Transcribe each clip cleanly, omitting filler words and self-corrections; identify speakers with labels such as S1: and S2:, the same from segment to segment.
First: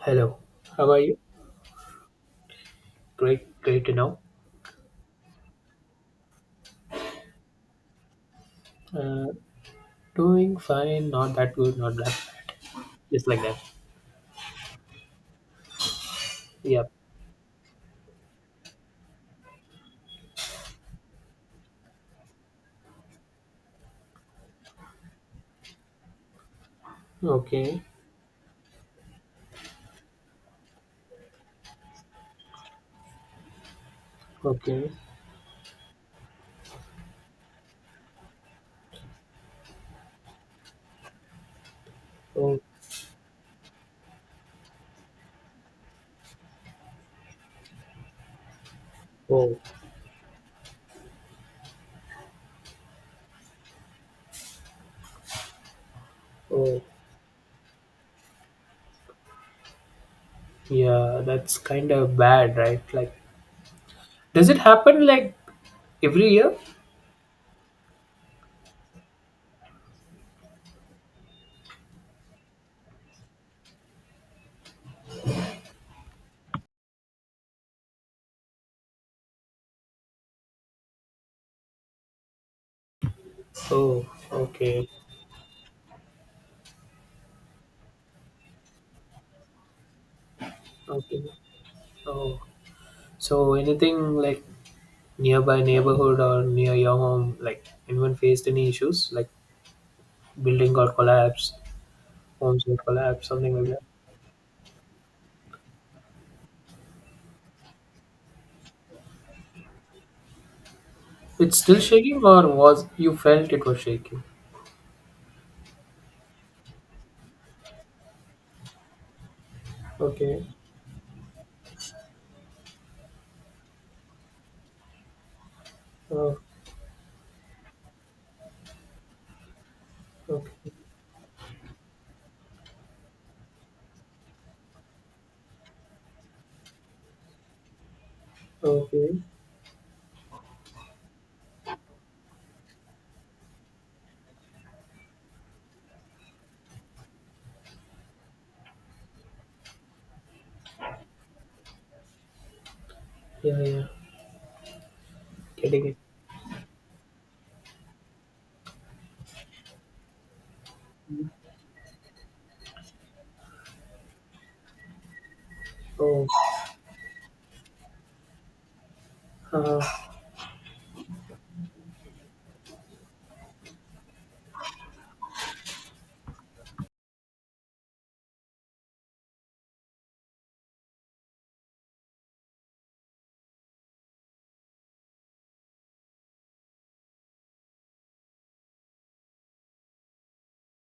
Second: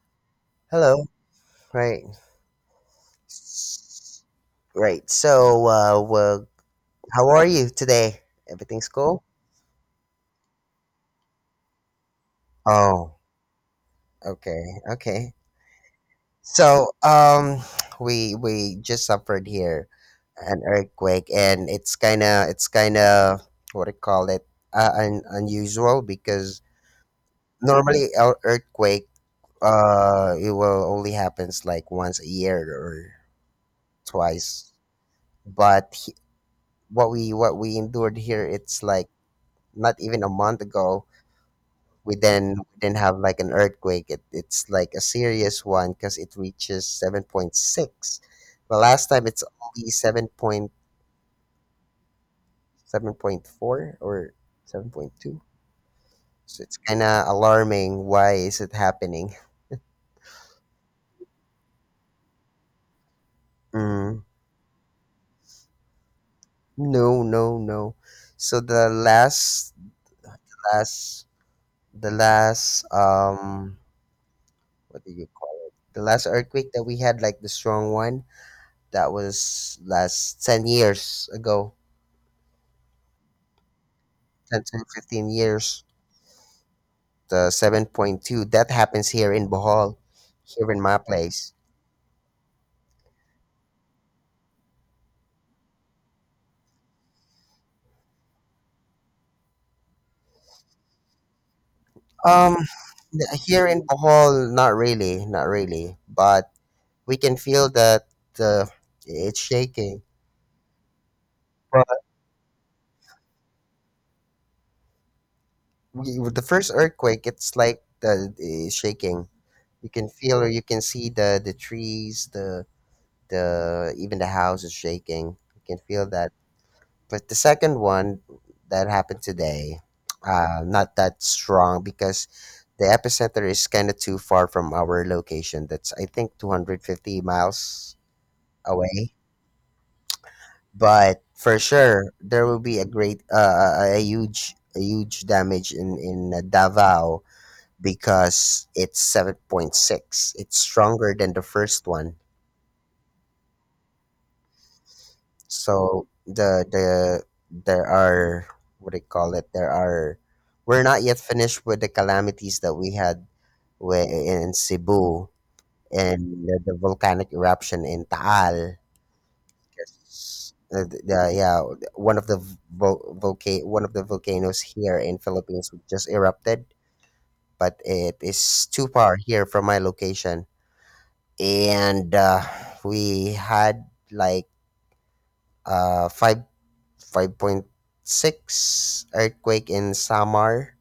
S1: Hello, how are
S2: Hello.
S1: you?
S2: Right.
S1: Great, great to know.
S2: Right. So, well, how are you today? Everything's cool?
S1: Uh, doing fine, not that good, not that bad.
S2: Oh,
S1: Just like that.
S2: okay. Okay.
S1: Yep.
S2: So, we just suffered here an earthquake, and it's kind of what I call it? Unusual because
S1: Okay,
S2: normally an earthquake it will only happens like once a year or twice,
S1: okay.
S2: but he, what we endured here it's like not even a month ago, we then
S1: Oh,
S2: we then have like an earthquake, it's like a serious one because it reaches 7.6. The last time it's
S1: oh,
S2: only 7.7.4, or 7.2, so it's
S1: oh.
S2: kind of alarming why is it happening.
S1: Yeah, that's kind of bad, right? Like,
S2: Mm.
S1: does it happen like every year?
S2: No, no, no. So the last the last what do you call it, the last earthquake that we had like the strong one, that was last 10 years ago,
S1: Oh,
S2: 10 to
S1: okay,
S2: 15 years, the 7.2 that happens here in Bohol, here in my
S1: okay.
S2: place.
S1: Oh, so anything like nearby neighborhood or near your home, like anyone faced any issues, like building got collapsed,
S2: um
S1: homes got collapsed, something
S2: Here
S1: like that?
S2: in Bohol, not really, not really, but we can feel that, uh, it's shaking.
S1: It's still
S2: But
S1: shaking, or was you felt it was shaking?
S2: with the first earthquake it's like the shaking, you can feel,
S1: Okay.
S2: or you can see the trees, the even the house is shaking, you can feel that.
S1: Oh,
S2: But the second one that happened today,
S1: okay.
S2: not that strong because the epicenter is kind of too far from our location. That's, I think, 250 miles away.
S1: Okay.
S2: But for sure, there will be a great, a huge, a huge damage in Davao because it's 7.6. It's stronger than the first one.
S1: Yeah, yeah. Getting it.
S2: So there are, what do you call it? There are, we're not yet finished with the calamities that we had in Cebu and
S1: Oh,
S2: the volcanic eruption in Taal.
S1: uh,
S2: 'Cause, yeah, one of the one of the volcanoes here in Philippines just erupted, but it is too far here from my location, and we had like five 5.6 earthquake in Samar.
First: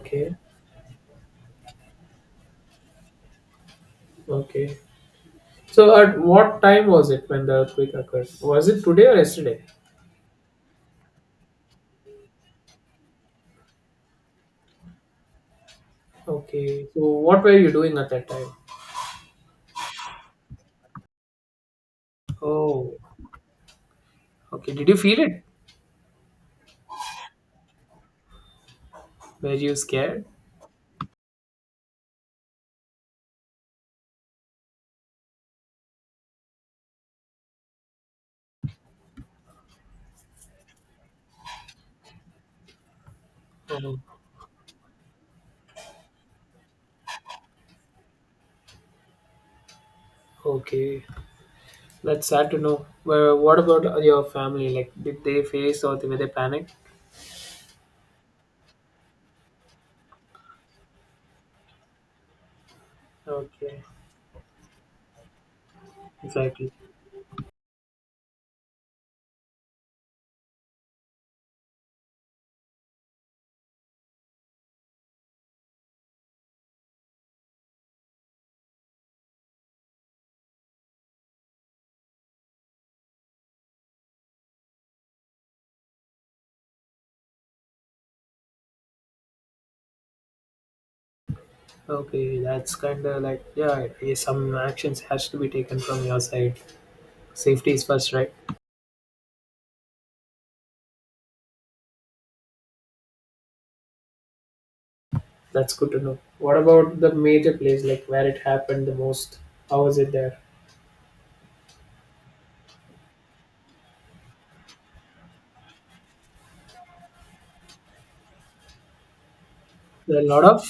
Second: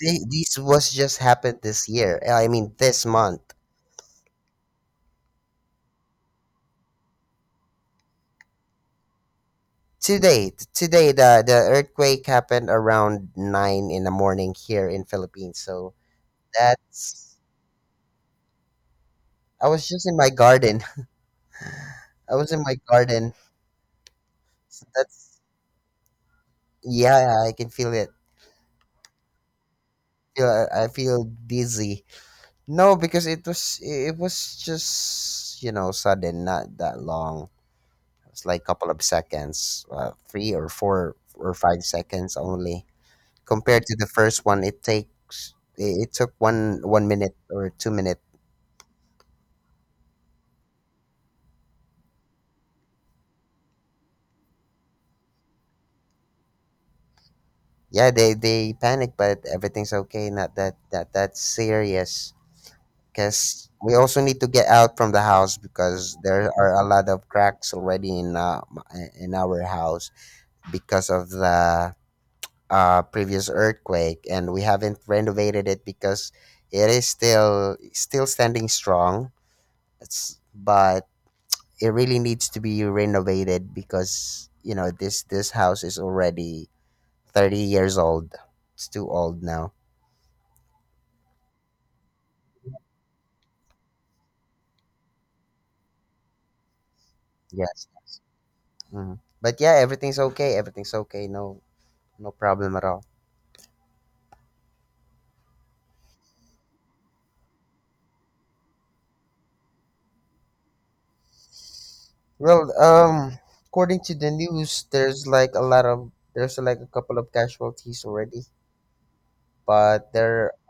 S2: This was just happened this year. I mean this month.
S1: Okay. So, at what time was it when the earthquake occurred? Was it today or yesterday?
S2: Today, the earthquake happened around 9 in the morning here in Philippines. So
S1: Okay. So,
S2: that's
S1: what were you doing at that time?
S2: I was just in my garden. I was in my
S1: Oh,
S2: garden.
S1: okay.
S2: So
S1: Did you feel
S2: that's
S1: it?
S2: Yeah, I can feel it.
S1: Were you scared?
S2: I feel dizzy. No, because it was just sudden, not that long. It's like couple of seconds, 3 or 4 or 5 seconds only. Compared to
S1: Oh,
S2: the first one, it took one minute or 2 minute.
S1: okay. That's sad to know. Well, what about your family? Like, did they face or were they panicked?
S2: Yeah, they panic, but everything's okay. Not that's serious. Cause
S1: Okay,
S2: we also need to get out from the house because there
S1: exactly.
S2: are a lot of cracks already in in our house because of the previous earthquake, and we haven't renovated it because it is still standing strong. But it really needs to be renovated because you know this house is already 30 years old. It's too old now.
S1: Okay, that's kind of like yeah, yeah, some actions has to be taken from your side. Safety is
S2: Yes.
S1: first, right?
S2: Mhm. But yeah, everything's okay. Everything's okay. No no problem at all.
S1: That's good to know. What about the major place, like where it happened the most? How was it there?
S2: Well, according to the news, there's like a couple of casualties already, but
S1: There are a
S2: there
S1: lot
S2: are
S1: of.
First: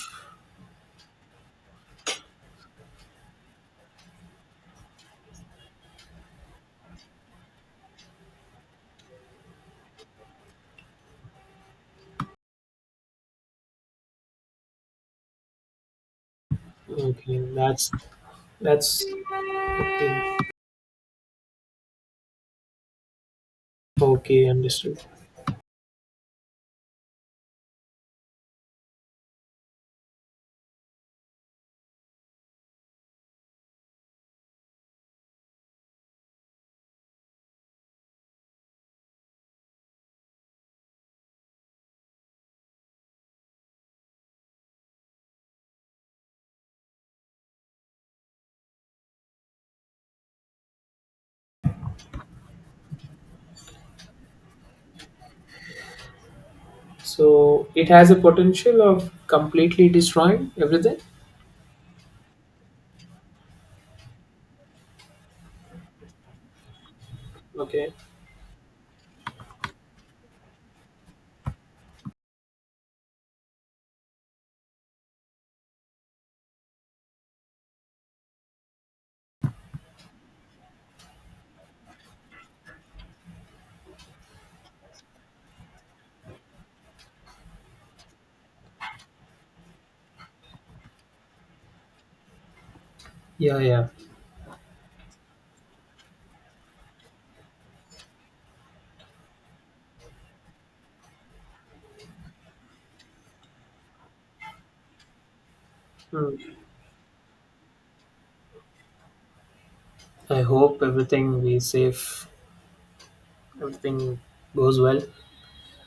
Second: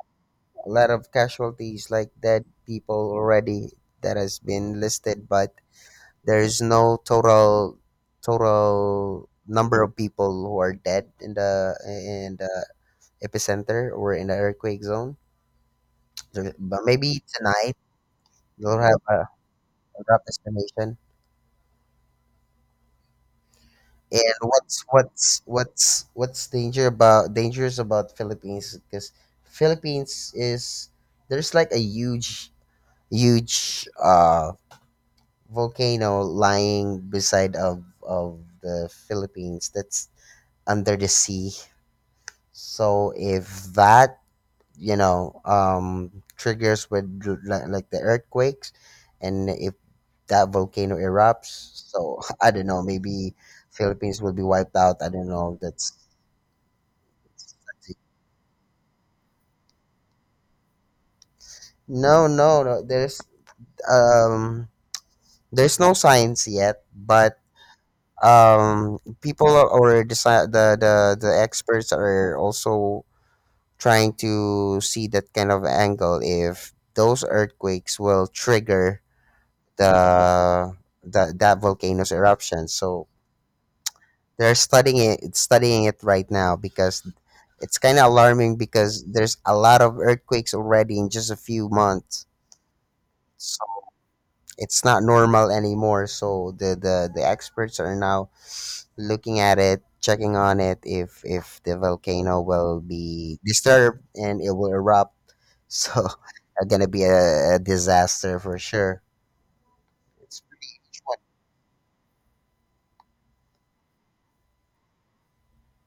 S2: a lot of casualties, like dead people already, that has been listed. But there is no total number of people who are dead in the epicenter or in the earthquake zone. But maybe
S1: Okay,
S2: tonight
S1: that's
S2: you'll have
S1: that's
S2: a rough estimation. And
S1: okay, understood.
S2: what's danger about dangerous about Philippines because Philippines is there's like a huge volcano lying beside of the Philippines that's under the sea. So if that, you know, um, triggers with like the earthquakes, and if that volcano erupts, so I don't know, maybe Philippines will be wiped out. I don't know. That's
S1: So it has a potential of completely destroying everything.
S2: No, no, no. Um, there's no science yet, but
S1: Okay.
S2: or the experts are also trying to see that kind of angle if those earthquakes will trigger the that volcano's eruption. So they're studying it right now because it's kind of alarming because there's a lot of earthquakes already in just a few months.
S1: Yeah,
S2: So
S1: yeah.
S2: it's not normal anymore. So the experts are now looking at it, checking on it, if the volcano will be disturbed and it will erupt. So
S1: Hmm.
S2: it's gonna be a disaster for sure.
S1: I
S2: It's
S1: hope everything be safe. Everything goes well.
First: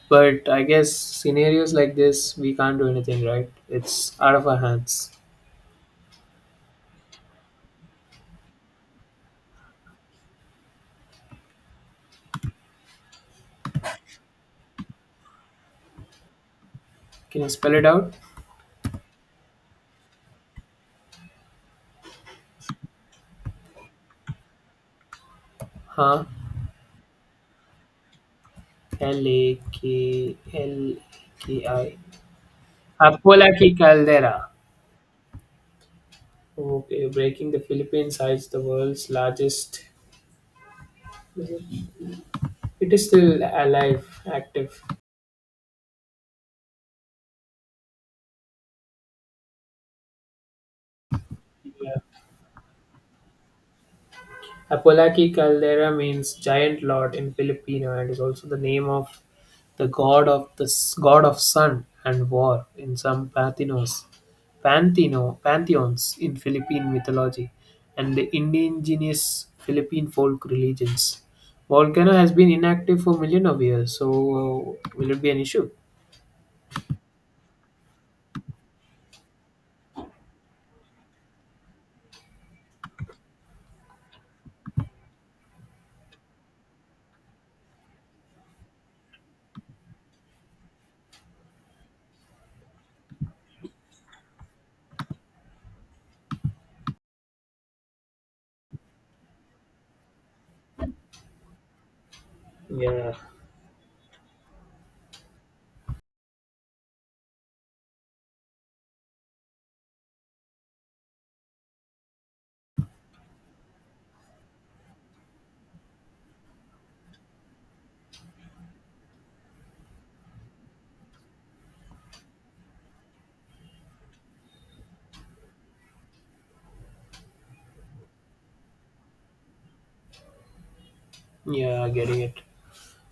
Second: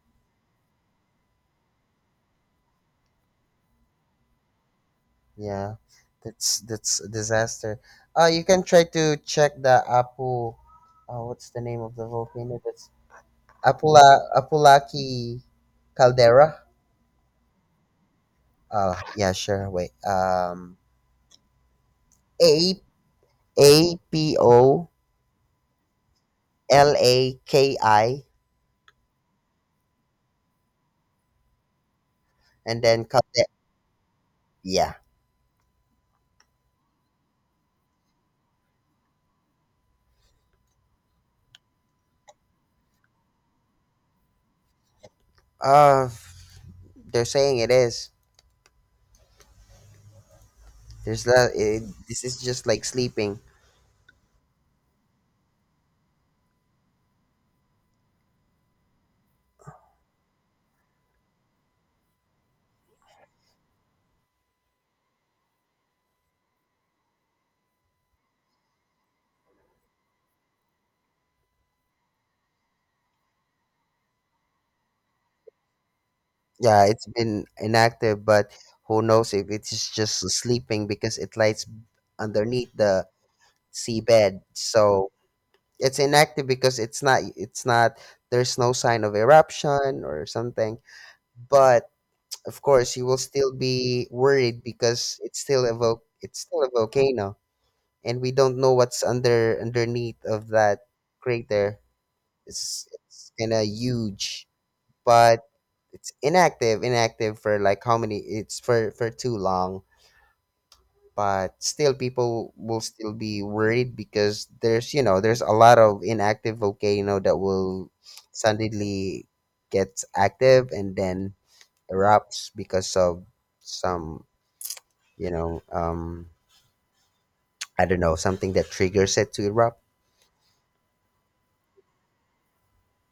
S1: But I guess scenarios like this, we can't do anything, right? It's out of our hands.
S2: Yeah, that's a disaster. You can try to check the Apu. What's the name of the volcano? That's Apula Apulaki caldera.
S1: Can you spell it out?
S2: Yeah, sure. Wait. A A P O
S1: Huh?
S2: L A K I,
S1: L A K L K I.
S2: and then
S1: Apolaki caldera.
S2: yeah.
S1: Okay, breaking the Philippines hides the world's largest. It is still alive, active.
S2: Uh, they're saying it is. There's the. It, this is just like sleeping.
S1: Apolaki Caldera means "giant lord" in Filipino and is also the name of the god of the god of sun and war in some Panthenos, Pantheno, pantheons in Philippine mythology and the indigenous Philippine folk religions. Volcano has been inactive for million of years, so will it be an issue?
S2: Yeah, it's been inactive, but who knows if it's just sleeping because it lies underneath the seabed. So it's inactive because it's not, there's no sign of eruption or something. But of course, you will still be worried because it's still a volcano, and we don't know what's underneath of that crater.
S1: Yeah.
S2: It's kind of huge, but it's inactive for like how many? It's for too long. But still, people will still be worried because there's you know there's a lot of inactive volcano that will suddenly gets active and then erupts because of some you know um I don't know, something that triggers it to erupt.
S1: Yeah, getting it.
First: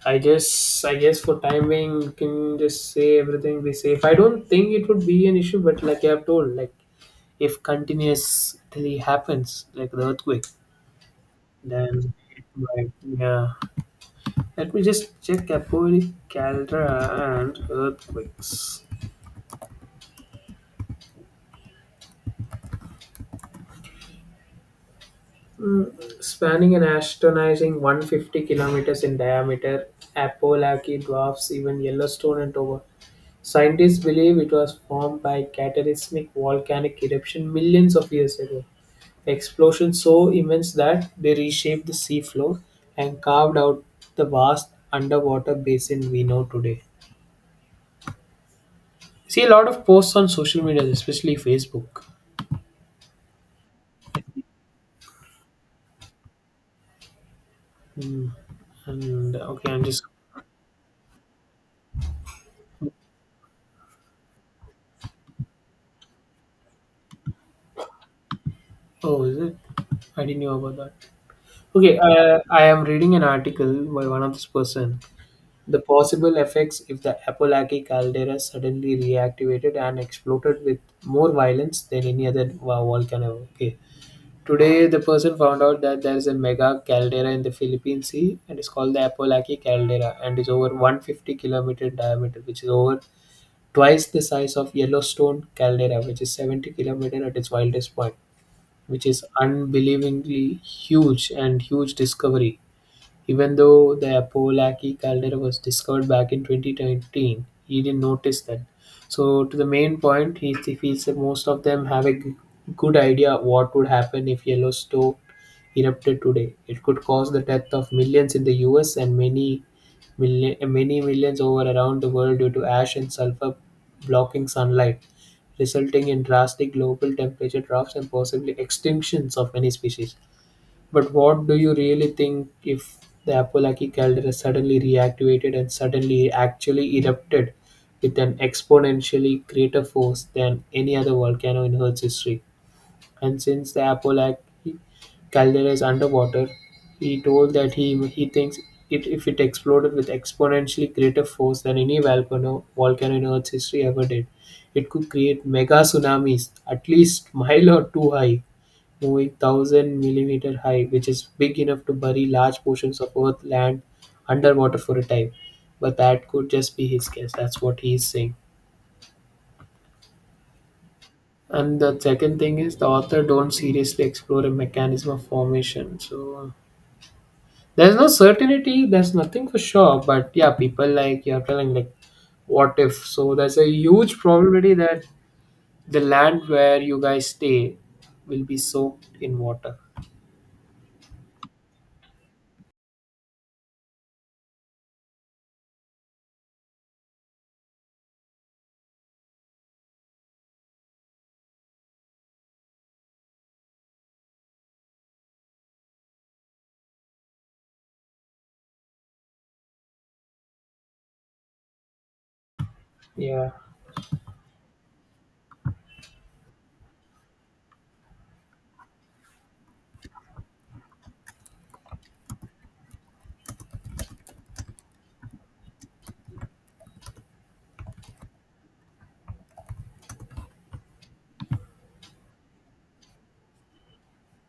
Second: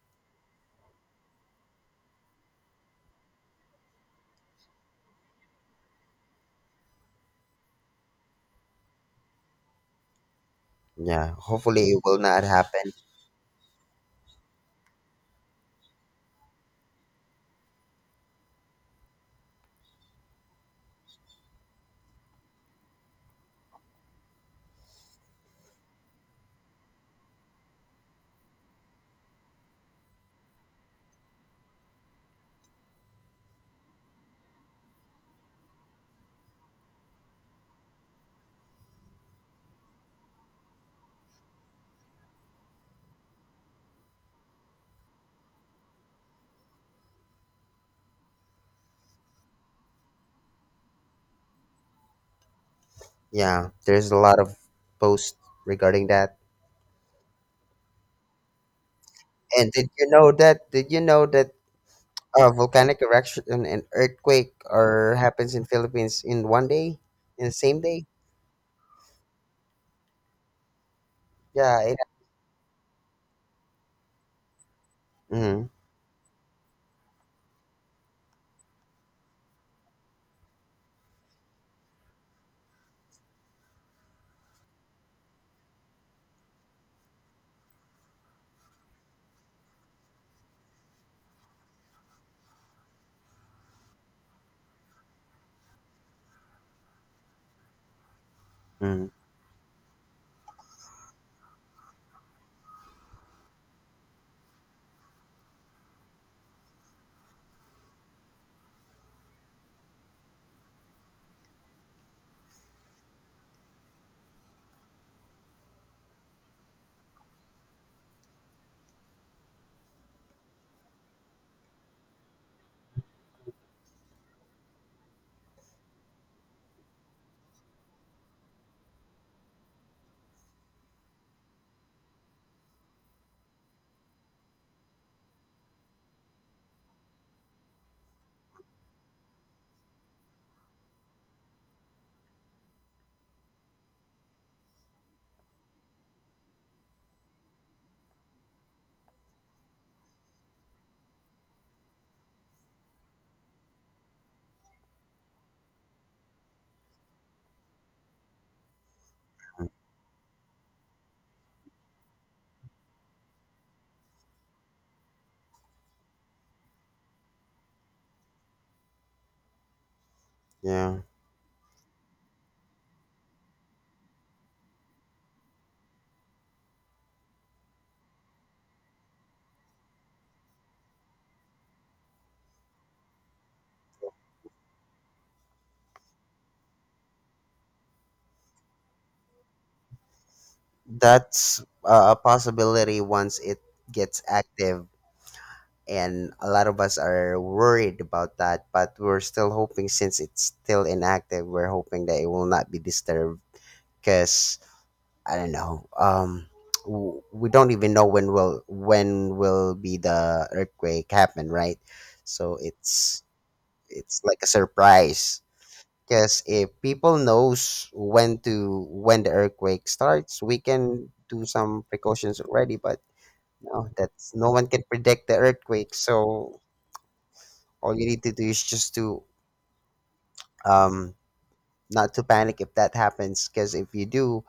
S1: I guess for time being you can just say everything be safe. I don't think it would be an issue, but like I've told, like if continuously happens, like the earthquake,
S2: Yeah, hopefully it
S1: then
S2: will
S1: it
S2: not
S1: might
S2: happen.
S1: yeah. Let me just check Capoli Caldera and earthquakes. Mm, spanning an astonishing 150 kilometers in diameter, Apolaki dwarfs even Yellowstone and Toba. Scientists believe it was formed by cataclysmic volcanic eruption millions of years ago. Explosions so immense that they reshaped the seafloor and carved out the vast underwater basin we know today. See a lot of posts on social media, especially Facebook.
S2: Yeah, there's a lot of posts regarding that.
S1: Hmm. And
S2: And
S1: okay, I'm just.
S2: did you know that volcanic eruption and earthquake are happens in Philippines in one day, in the same day?
S1: Oh, is it? I didn't know about that.
S2: Yeah,
S1: Okay, I am reading an article by one of this person.
S2: mm-hmm.
S1: The possible effects if the Apalachee caldera suddenly reactivated and exploded with more violence than any other volcano. Okay, today, the person found out that there is a mega caldera in the Philippine Sea and it's called the Apalachee Caldera and is over 150-kilometer diameter, which is over twice the size of Yellowstone Caldera, which is 70 kilometer at its wildest point, which
S2: Mm-hmm.
S1: is unbelievably huge and huge discovery. Even though the Apollaki calendar was discovered back in 2013, he didn't notice that. So, to the main point, he feels that most of them have a good idea of what would happen if Yellowstone erupted today. It could cause the death of millions in the US and many, million, many millions over around the world due to ash and sulfur blocking sunlight, resulting in drastic global temperature drops and possibly extinctions of many species. But what do you really think if the Apollaki caldera suddenly reactivated and suddenly actually erupted with an exponentially greater force than any other volcano in Earth's history? And since the Apollaki caldera is underwater, he told that he thinks it if it exploded with exponentially greater force than any volcano in Earth's history ever did, it could create mega tsunamis at least mile or two high moving 1,000 millimeter high, which is big enough to bury large portions of Earth land underwater for a time. But that could just be his guess. That's what he is saying.
S2: Yeah,
S1: And the second thing is the author don't seriously explore a mechanism of formation. So there's no certainty. There's nothing for sure. But yeah, people like you're telling like what if. So there's a huge probability that the land where you guys stay will be soaked in water.
S2: that's a possibility once it gets active, and a lot of us are worried about that. But we're still hoping, since it's still inactive, we're hoping that it will not be disturbed. Cause I don't know, we don't even know when will be the earthquake happen, right? So
S1: Yeah.
S2: it's like a surprise. Because if people knows when the earthquake starts, we can do some precautions already. But no, that's no one can predict the earthquake. So all you need to do is just to um not to panic if that happens. Because if you do,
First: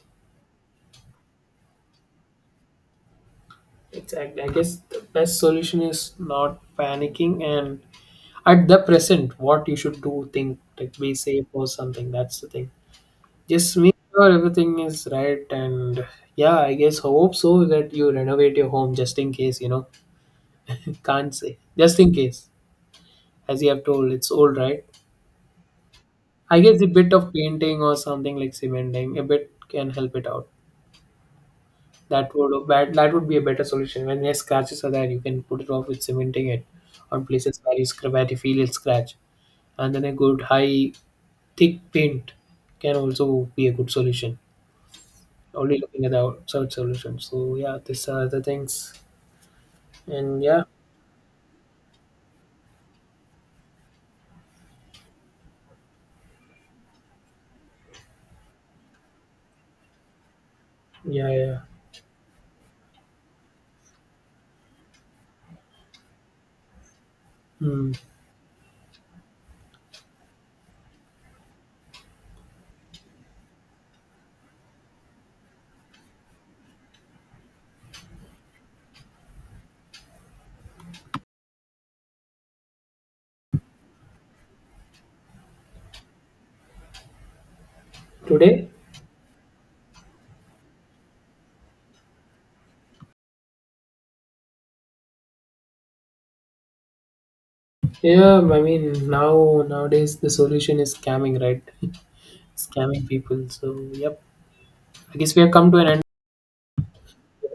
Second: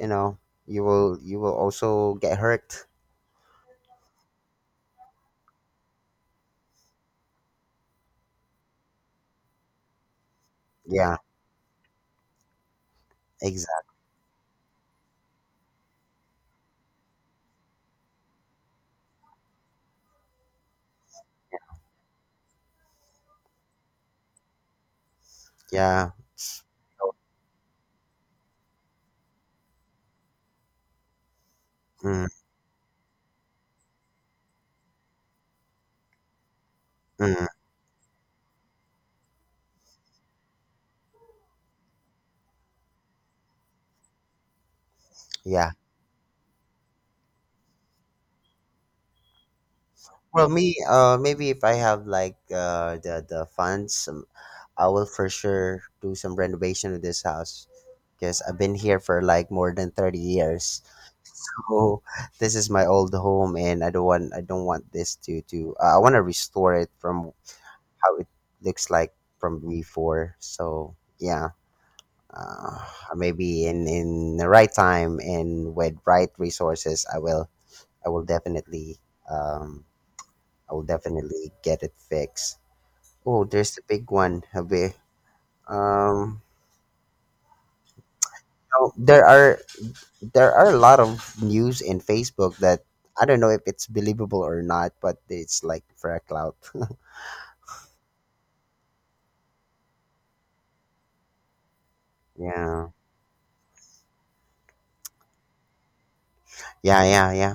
S2: you know you will also get hurt.
S1: Exactly. I guess the best solution is not panicking and at the present, what you should do, think like be
S2: Yeah,
S1: safe or something. That's the thing. Just
S2: exactly.
S1: make sure everything is right and yeah, I guess hope so that you renovate your home just in case, you know. Can't say. Just in case. As you have told, it's old, right?
S2: Yeah.
S1: I guess a bit of painting or something like cementing, a bit can help it out.
S2: Mm,
S1: That would be a better solution. When yes, scratches are there, you can put it off with cementing it on
S2: mm,
S1: places where you, where you feel it scratch, and then a good high thick paint can also be a good solution.
S2: yeah.
S1: Only looking at the outside solution. So yeah, these are the things, and
S2: Well,
S1: yeah,
S2: maybe if I have like the funds, I will for sure do some renovation of this house because I've been here for like more than 30 years.
S1: yeah, yeah.
S2: So this is my old home and I don't want this to I want to restore it from
S1: Hmm.
S2: how it looks like from before. So yeah, uh, maybe in the right time and with right resources, I will I will definitely um I will definitely get it fixed. Oh, there's the big one, Habe. Um,
S1: Today,
S2: no, there are a lot of news in Facebook that I don't know if it's believable or not, but it's like for a clout.
S1: yeah, I mean now nowadays the solution is scamming, right?
S2: Yeah,
S1: Scamming people. So yep, I guess we have come to an end.
S2: yeah, yeah, yeah.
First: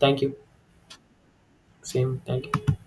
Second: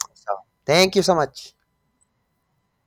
S1: Thank
S2: So
S1: you.
S2: thank you so much.
S1: Same. Thank you.